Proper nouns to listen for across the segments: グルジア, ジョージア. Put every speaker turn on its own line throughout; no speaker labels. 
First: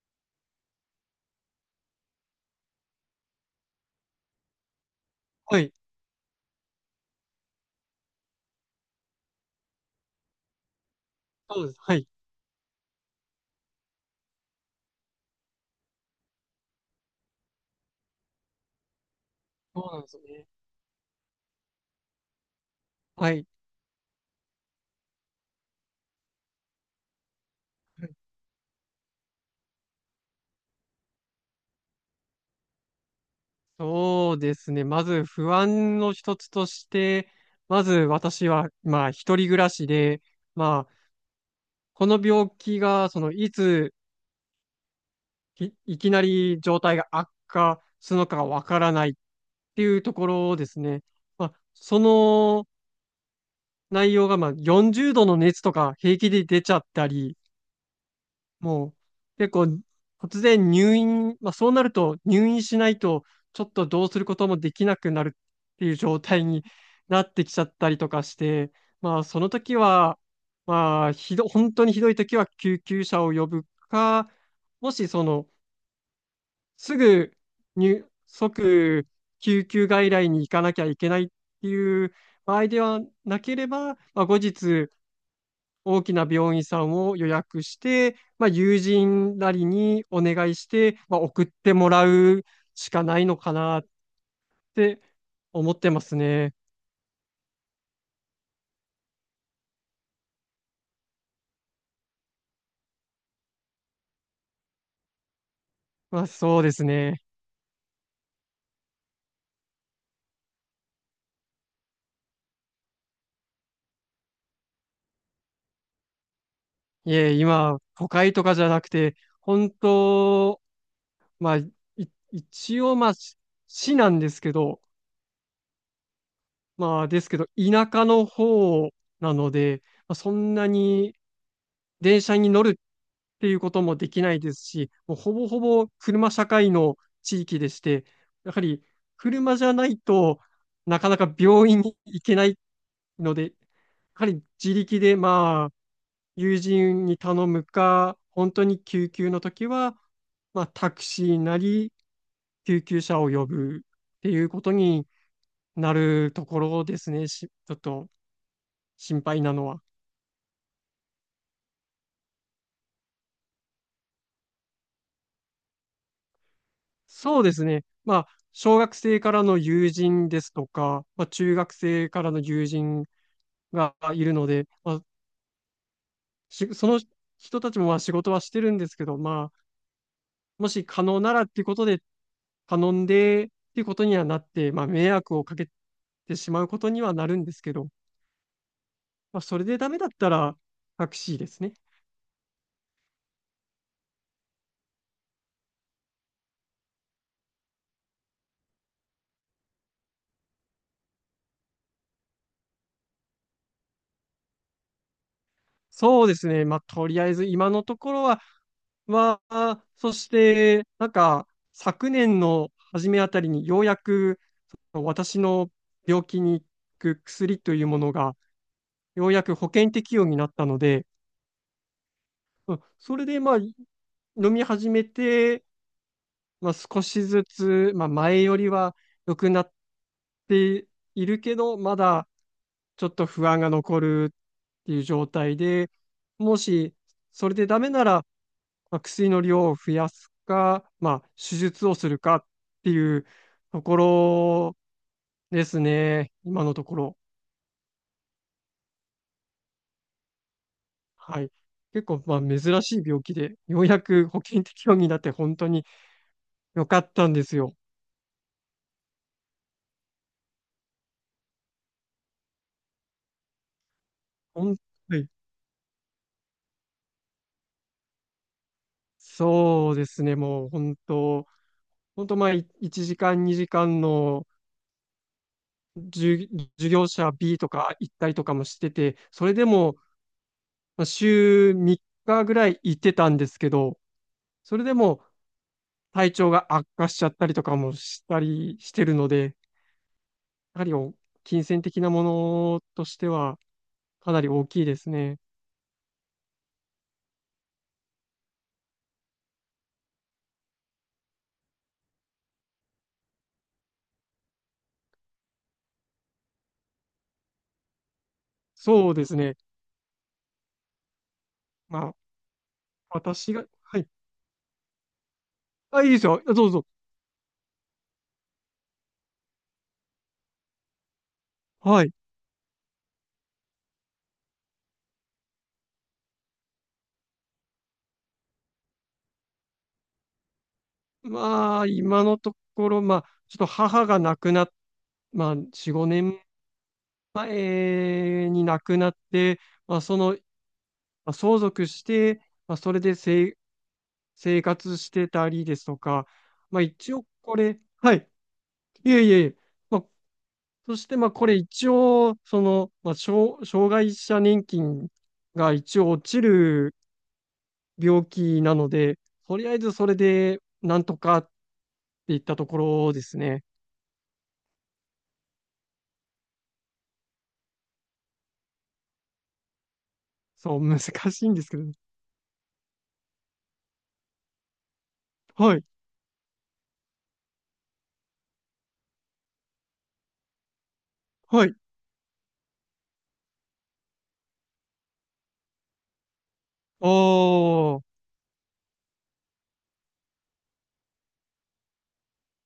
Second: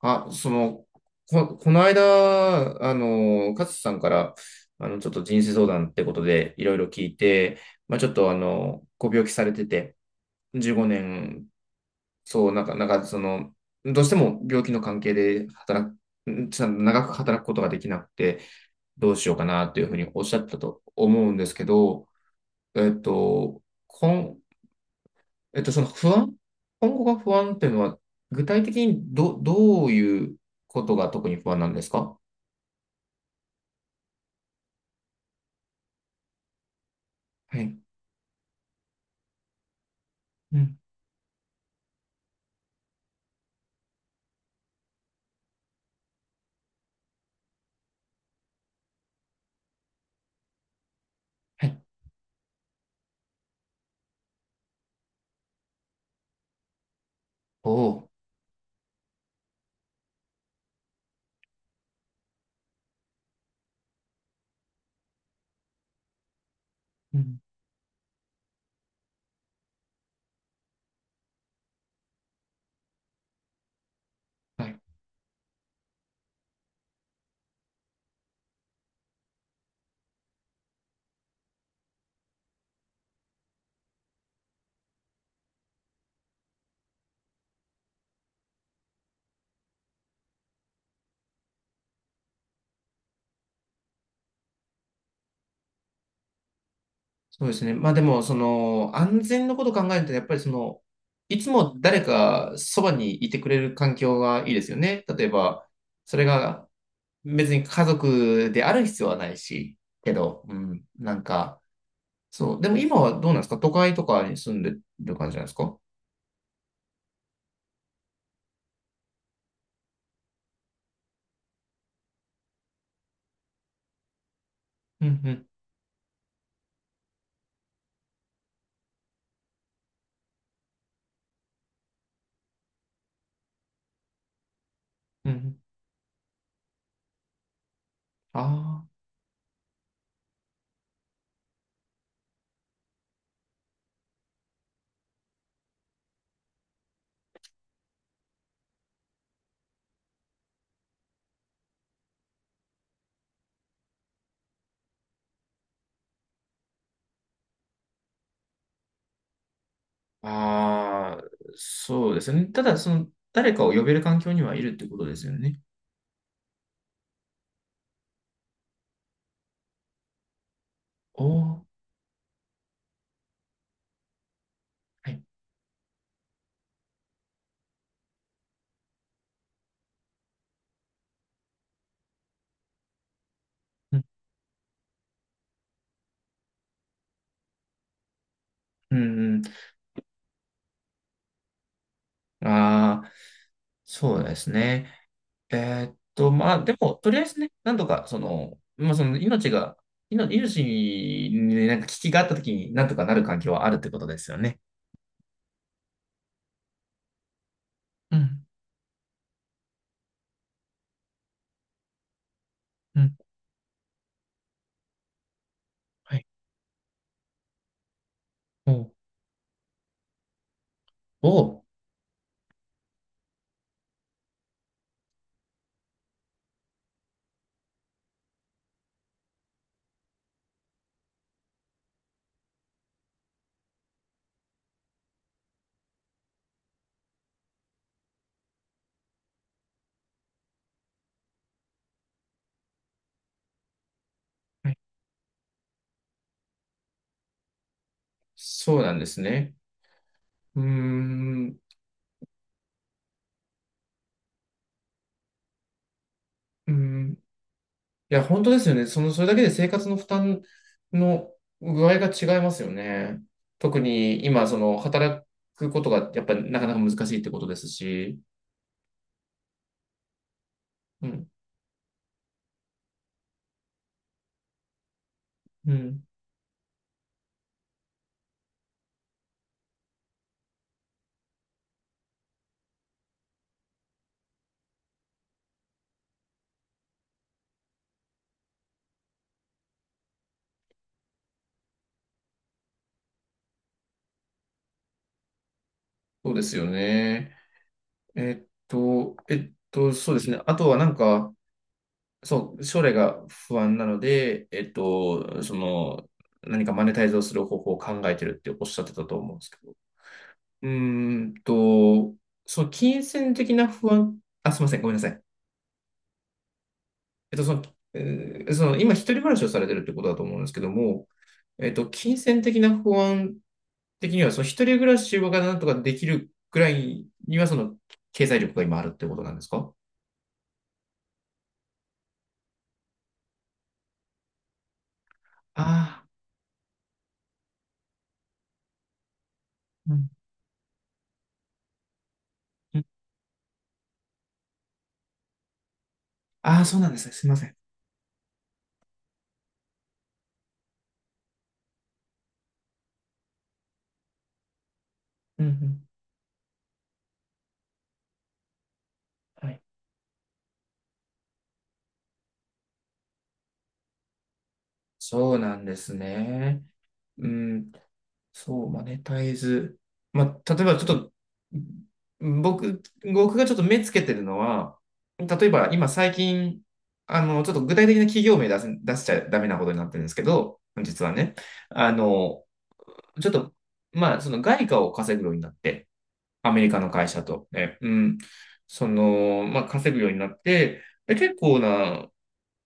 あ、その、この間、勝さんから、ちょっと人生
は
相
い。
談ってことで、いろいろ聞いて、まあ、ちょっと、ご病気されてて、15年、
そうです。はい。
そう、なんか、その、どうしても病気の関係で働く、んちょっと長く働くことができなくて、どうしようかな、と
そ
い
う
うふう
なんで
に
す
お
よ
っしゃっ
ね。
たと思うんですけど、えっ
はい。
と、こんえっと、その不安、今後が不安っていうのは、
はい。
具体的にどういうことが特に不安なんですか？
そうですね。まず不安の一つとして、
はい。
まず私は、まあ、一人暮らしで、
うん。
まあ、この病気が、いつ、いきなり状態が悪化するのかがわからないっていうところですね。まあ、
はい。
その内容が、まあ、40度の熱とか平気で出ちゃったり、
おお。
もう結構突然入院、まあそうなると入院しないとちょっとどうすることもできなくなるっていう状態に
う
なっ
ん。
てきちゃったりとかして、まあその時は、まあ本当にひどい時は救急車を呼ぶか、
はい。
もしすぐ即救急外来に行かなきゃいけないっていう場合ではなければ、まあ後日大きな病院さんを予約して、まあ、友人なりにお願いして、まあ、送ってもらうしかないのかなって思ってますね。
そうですね。まあでも、その、安全のことを考えると、やっぱりその、いつも誰かそばにいてくれる環境がいいですよね。例えば、そ
ま
れ
あ、そう
が
ですね。
別に家族である必要はないし、けど、うん。なんか、そう。でも今はどうなんですか？都会とかに住んでる感じなんですか？
いえ、今、都会とかじゃなくて、本当、まあ、一応、まあ、市なんですけど、
うんうん。
まあ、ですけど、田舎の方なので、まあ、そんなに電車に乗るっていうこともできないですし、もう
うん
ほ
う
ぼ
ん。
ほぼ車社会の地域でして、
あ
やはり
あ。
車じゃないとなかなか病院に行けないので、やはり自力でまあ友人に頼むか、本当に救急の時は、まあ、タクシーなり救急車を呼ぶっていうことになるところですね、ちょっと心配なのは。
ああ、そうですね。ただ、その、誰かを呼べる環境にはいるってことですよね。
そうですね。まあ、小学生からの友人ですとか、
お
まあ、中
ー、
学生からの友人がいるので、まあ、
はい。
その人たちもまあ仕事はしてるんですけど、まあ、もし可能ならっていうことで頼んでっていうこ
うん、
とにはなって、まあ、迷惑をかけてしまうことにはなるんですけど、
う
ま
ん、
あ、
う
それでダメだったらタクシーですね。
ん。ああ、そうですね。まあ、でも、とりあえずね、なんとか、その、まあ、その、命が、命にねなんか危機があったときに、なんとかなる環境はあるってことですよね。
そうですね。まあ、とりあえず今のとこ
う
ろは
ん、
は、そして、なんか、昨年の
う
初
ん、
めあたりにようやく、その私の
は
病
い。
気に効く薬というものが、
おー、
ようやく保険適用になったので、
おー、
うん、それで、まあ、飲み始めて、まあ、少しずつ、まあ、前よりは良くなっているけど、まだちょっと不安が残るっていう状態で、もしそれでダメなら、まあ、薬の量を増やすか、まあ、手術をするかっていうとこ
は
ろ
い。
ですね、今のところ。
そうなんですね。うー
はい。
ん、
結構、まあ、珍しい病気で、ようやく保険適用になって本当に
うー
良かっ
ん。
たんですよ。
いや、本当ですよね。その、それだけで生活の負担の具合が違いますよね。特に今、そ
ほん、
の、
は
働
い。
くことがやっぱりなかなか難しいってことですし。
そうですね、もう本
うん。
当、まあ、1時間、2時間の
うん。
授授業者 B とか行ったりとかもしてて、それでも、まあ週3日ぐらい行ってたんですけど、それでも、体調が悪化しちゃったりとかもしたりしてるので、やはり金銭的なものとしてはかなり大きいですね。
そうですよね。そうですね。あとはなんか、そう、将来が不安なので、えっと、その、何かマネタイズをする方法を考えてるっておっしゃってた
そう
と
で
思
す
うんです
ね。
けど。うーん
ま
と、
あ、
その金銭的
私が、
な不
はい。
安、あ、すみません。ごめんなさい。
あ、いいですよ。どうぞ。
えっと、その、えーその今、一人暮らしをされてるってことだと思うんですけども、えっと、
はい。
金銭的な不安的には、その一人暮らしがなんとかできるくらいには、その経済力が今あるってことなんですか？
まあ、今のところ、まあ、ちょっと母が亡くなっ、まあ、
あ
4、
あ、
5年前に亡くなって、
う
まあ、
ん、
まあ、相続して、まあ、
うん
それで生活してたりですとか、
ああ、そ
ま
う
あ、
なんですね。
一応
すいません。
これ、はい。いえいえいえ、まあ、そして、まあ、これ一応、まあ、障害者年金
うん、う
が
ん。
一応落ちる病気なので、
は
と
い。
りあえずそれで、なんとかっていったところですね。
そうなんですね。うんそう、マネタイズ。まあ、例えば
そう、
ちょっ
難
と、
しいんですけど。
僕、僕がちょっと目つけてるのは、例えば
はい、
今最近、あの、ちょっと具体的な企業名出しちゃダメなことになってるんですけど、実はね、
はい。
あの、ちょっと、まあ、その外貨を稼ぐようになって、アメリカの
あ
会社と、ね、う
ー、
ん、その、まあ、稼ぐようになって、で結構な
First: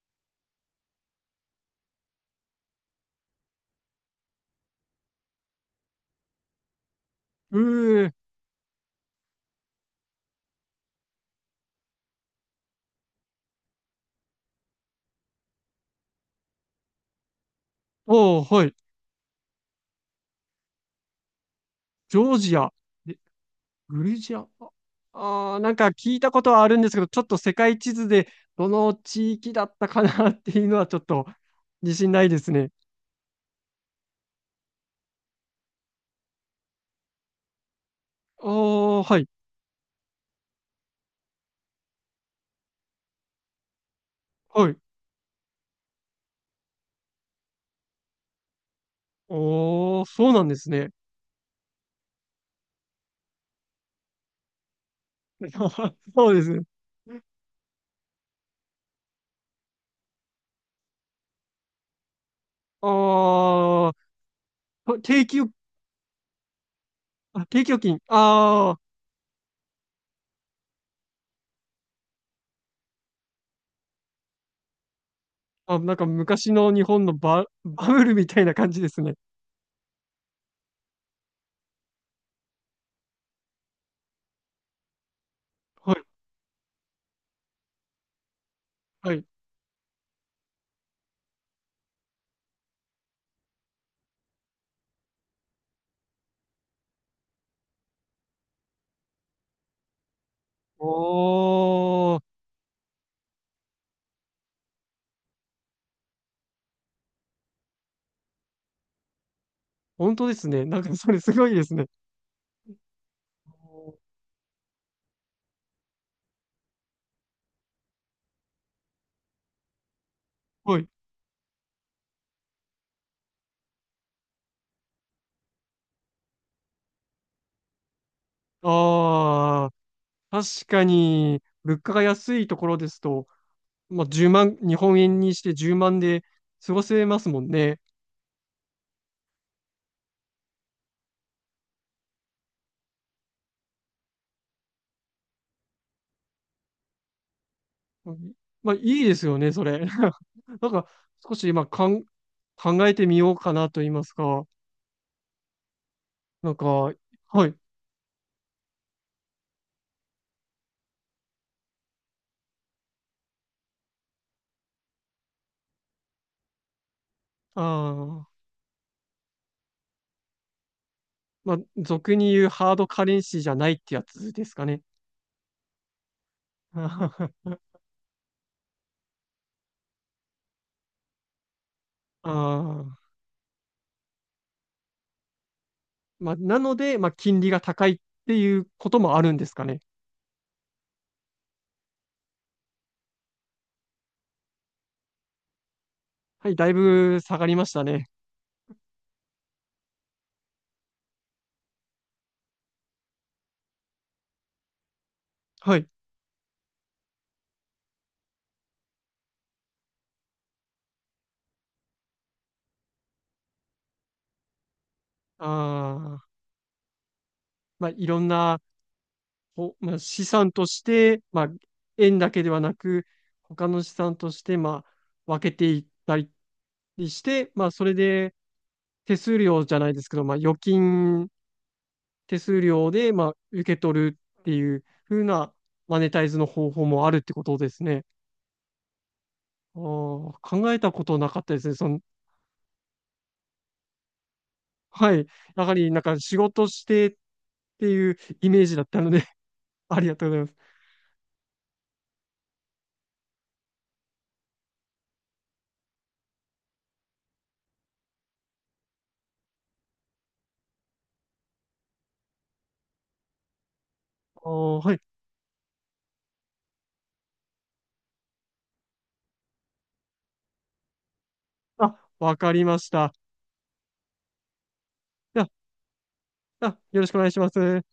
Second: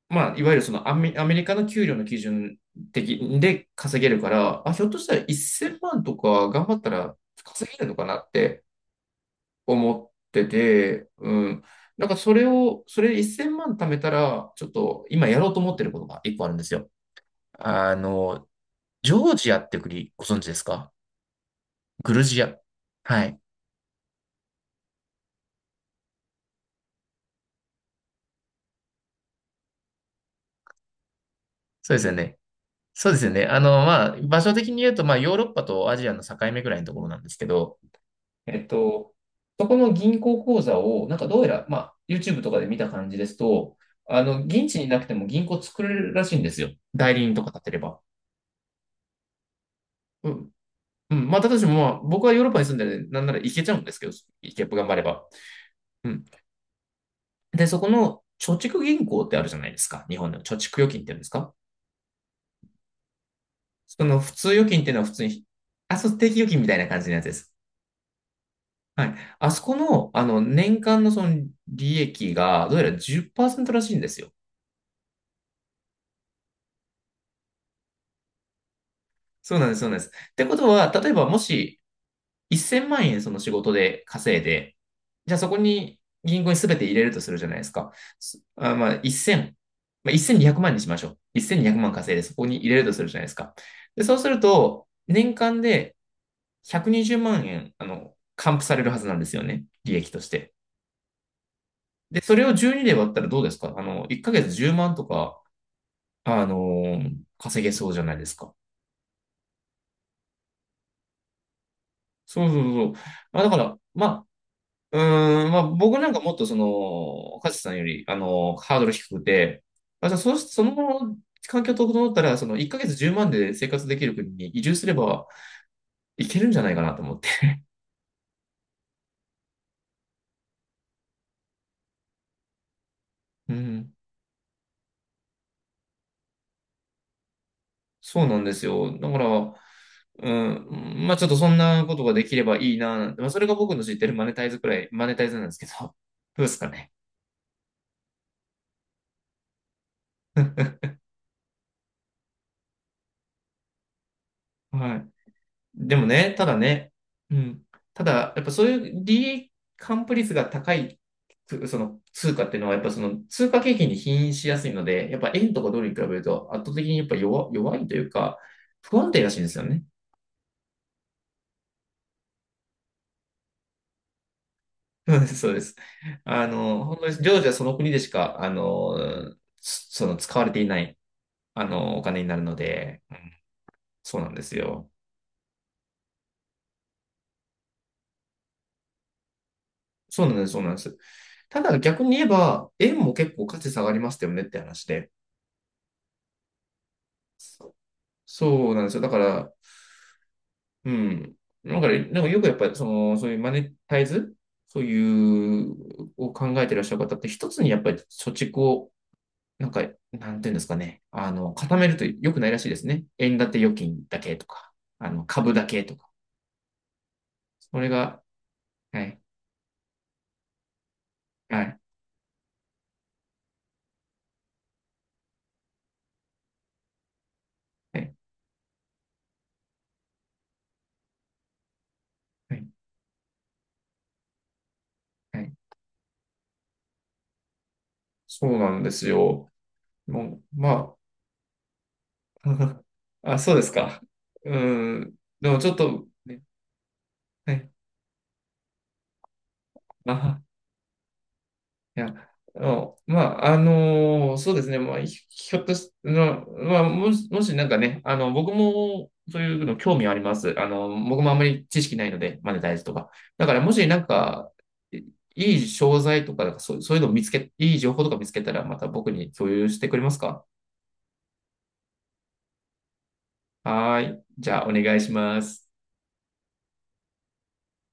まあ、いわゆるそのアメリカの給料の基準的で稼げるから、あ、ひょっとしたら1000万とか頑張ったら
う
稼げるのか
ー、
なって思ってて、うん。なんかそれを、それ1000万貯めたら、ちょっと今やろうと思ってることが一個あるんですよ。あ
お
の、
ー、はい。
ジョージアって国ご存知ですか？グ
ジョ
ル
ー
ジ
ジ
ア。
ア、え
はい。
グルジア、ああー、なんか聞いたことはあるんですけど、ちょっと世界地図でどの地域だったかなっていうのはちょっと
そ
自
うですよ
信ない
ね。
ですね。
そうですよね。あの、まあ、場所的に言うと、まあ、ヨーロッパとアジアの境目ぐらいのところなんですけど、
あ
えっ
あ、
と、
はい。
そこの銀行口座を、なんかどうやら、まあ、YouTube とかで見た感じですと、あの、現
はい。
地になくても銀行作れるらしいんですよ。代理人とか立てれば。
おー、
う
そうなん
ん。
ですね。
うん。まあ、私もまあ、僕はヨーロッパに住んでるんで、なんなら行けちゃうんですけど、行けば頑張れば。うん。
そうです。
で、そこの貯蓄銀行ってあるじゃないですか。日本の貯蓄預金って言うんですか？
あ
その普通預金っていう
ー、
のは普
定
通
期
に、
預、
あ、そう、定期預金みたいな感じのやつで
あ、
す。
定期預金。あ
はい。あそこの、あの、年間のその利益が、どうやら10%らしいんですよ。
ー、あ、なんか昔の日本のバブルみたいな感じですね。
そうなんです、そうなんです。ってことは、例えばもし1000万円その仕事で稼いで、じゃあそこ
は
に
い、
銀行に全て入れるとするじゃないですか。すあ、まあ
はい。
1000、まあ、1200万にひゃくまんにしましょう。1200万稼いでそこに入れるとするじゃないですか。で、そうすると、年間で120万円、あの、還付されるはずなんですよね。利益として。
お
で、
ー、
それを12で割ったらどうですか？あの、1ヶ月10万とか、あのー稼げそうじゃないですか。
本当ですね。なんかそれすごいですね。
そうそうそう。まあだか
お
ら、
ー、
まあ僕なんかもっとその、カズさんより、あの、ハードル低くて、あ、じゃあそ、そ
はい。
の環境整ったら、その1ヶ月10万で生活できる国に移住すればいけるんじゃないかなと思って。
あー、確かに、物価が安いところですと、
うん、
まあ、10万、日本円にして10万で過ごせますもんね。
そうなんですよ。だから、うん、まあちょっとそんなことができればいいな、なんて、まあそれが僕の知ってるマネタイズくらい、マネタイズなんですけど、どうですかね。
うん、まあ、いいですよね、それ。なんか、少し今考えてみようかなと言いますか、
はい。でもね、た
なん
だ
か、
ね、
は
う
い。
ん。ただ、やっぱそういう利益還付率が高い、その通貨っていうのは、やっぱその通貨景気に起因しやすいので、やっぱ円とかドルに比べると圧倒的にやっぱ弱いという
ああ、
か、不安定らしいんですよね。
まあ、俗に言うハードカレンシーじゃないってやつですかね。
うんそうです。あの、本当に常時は その国でしか、あの、その使われていない、あの、お金に
あ
なるの
あ、
で、うんそうなんですよ。
まあ、なので、まあ、金利が高いっていうこともあるんですかね。
そうなんです、そうなんです。ただ逆に言えば、円も結構価値下がりましたよねって話で。
はい、だいぶ下がりましたね。
そうなんですよ。だから、うん。だから、なんかよくやっぱり、その、そういうマネタイズ、そういう、
はい。
を考えてらっしゃる方って、一つにやっぱり貯蓄を、なんか、なんていうんですかね。あの、固めると良くないらしいですね。円建て預金だけとか、あの、株だけとか。
ああ、
それ
まあ、いろ
が、
んな、
はい、
まあ、資産として、まあ、
はい、
円だけではなく、他の資産として、まあ、分けていったりして、まあ、それ
はい、
で手数料じゃないですけど、まあ、預金手
は
数
い、
料で、まあ、受け取るっていう風
は
な
い。
マネタイズの方法もあるってことですね。
そうなんですよ。
あー
もう、
考えた
ま
ことなかったですね。
あ、あ、そうですか。うん。
はい。
でも
や
ちょ
は
っ
り、なん
と、
か仕
ね、
事してっ
はい。
ていうイメージだったので あり
あ
が
は
とうござ
は
います。
いや、あのまあ、あのそうですね、まあ、ひひょっとし、の、まあ、もしなんかね、あの、僕もそういうの興味あります。あの、僕もあんまり知識ないので、マネタイズとか。だから、もしなん
あ
か、
ー、はい。
いい商材とか、なんかそう、いい情報とか見つけたら、また僕に共有してくれますか？
あ、わかりました。
はーい。じゃあ、お願いしま
じゃあ、
す。
よろしくお願いします。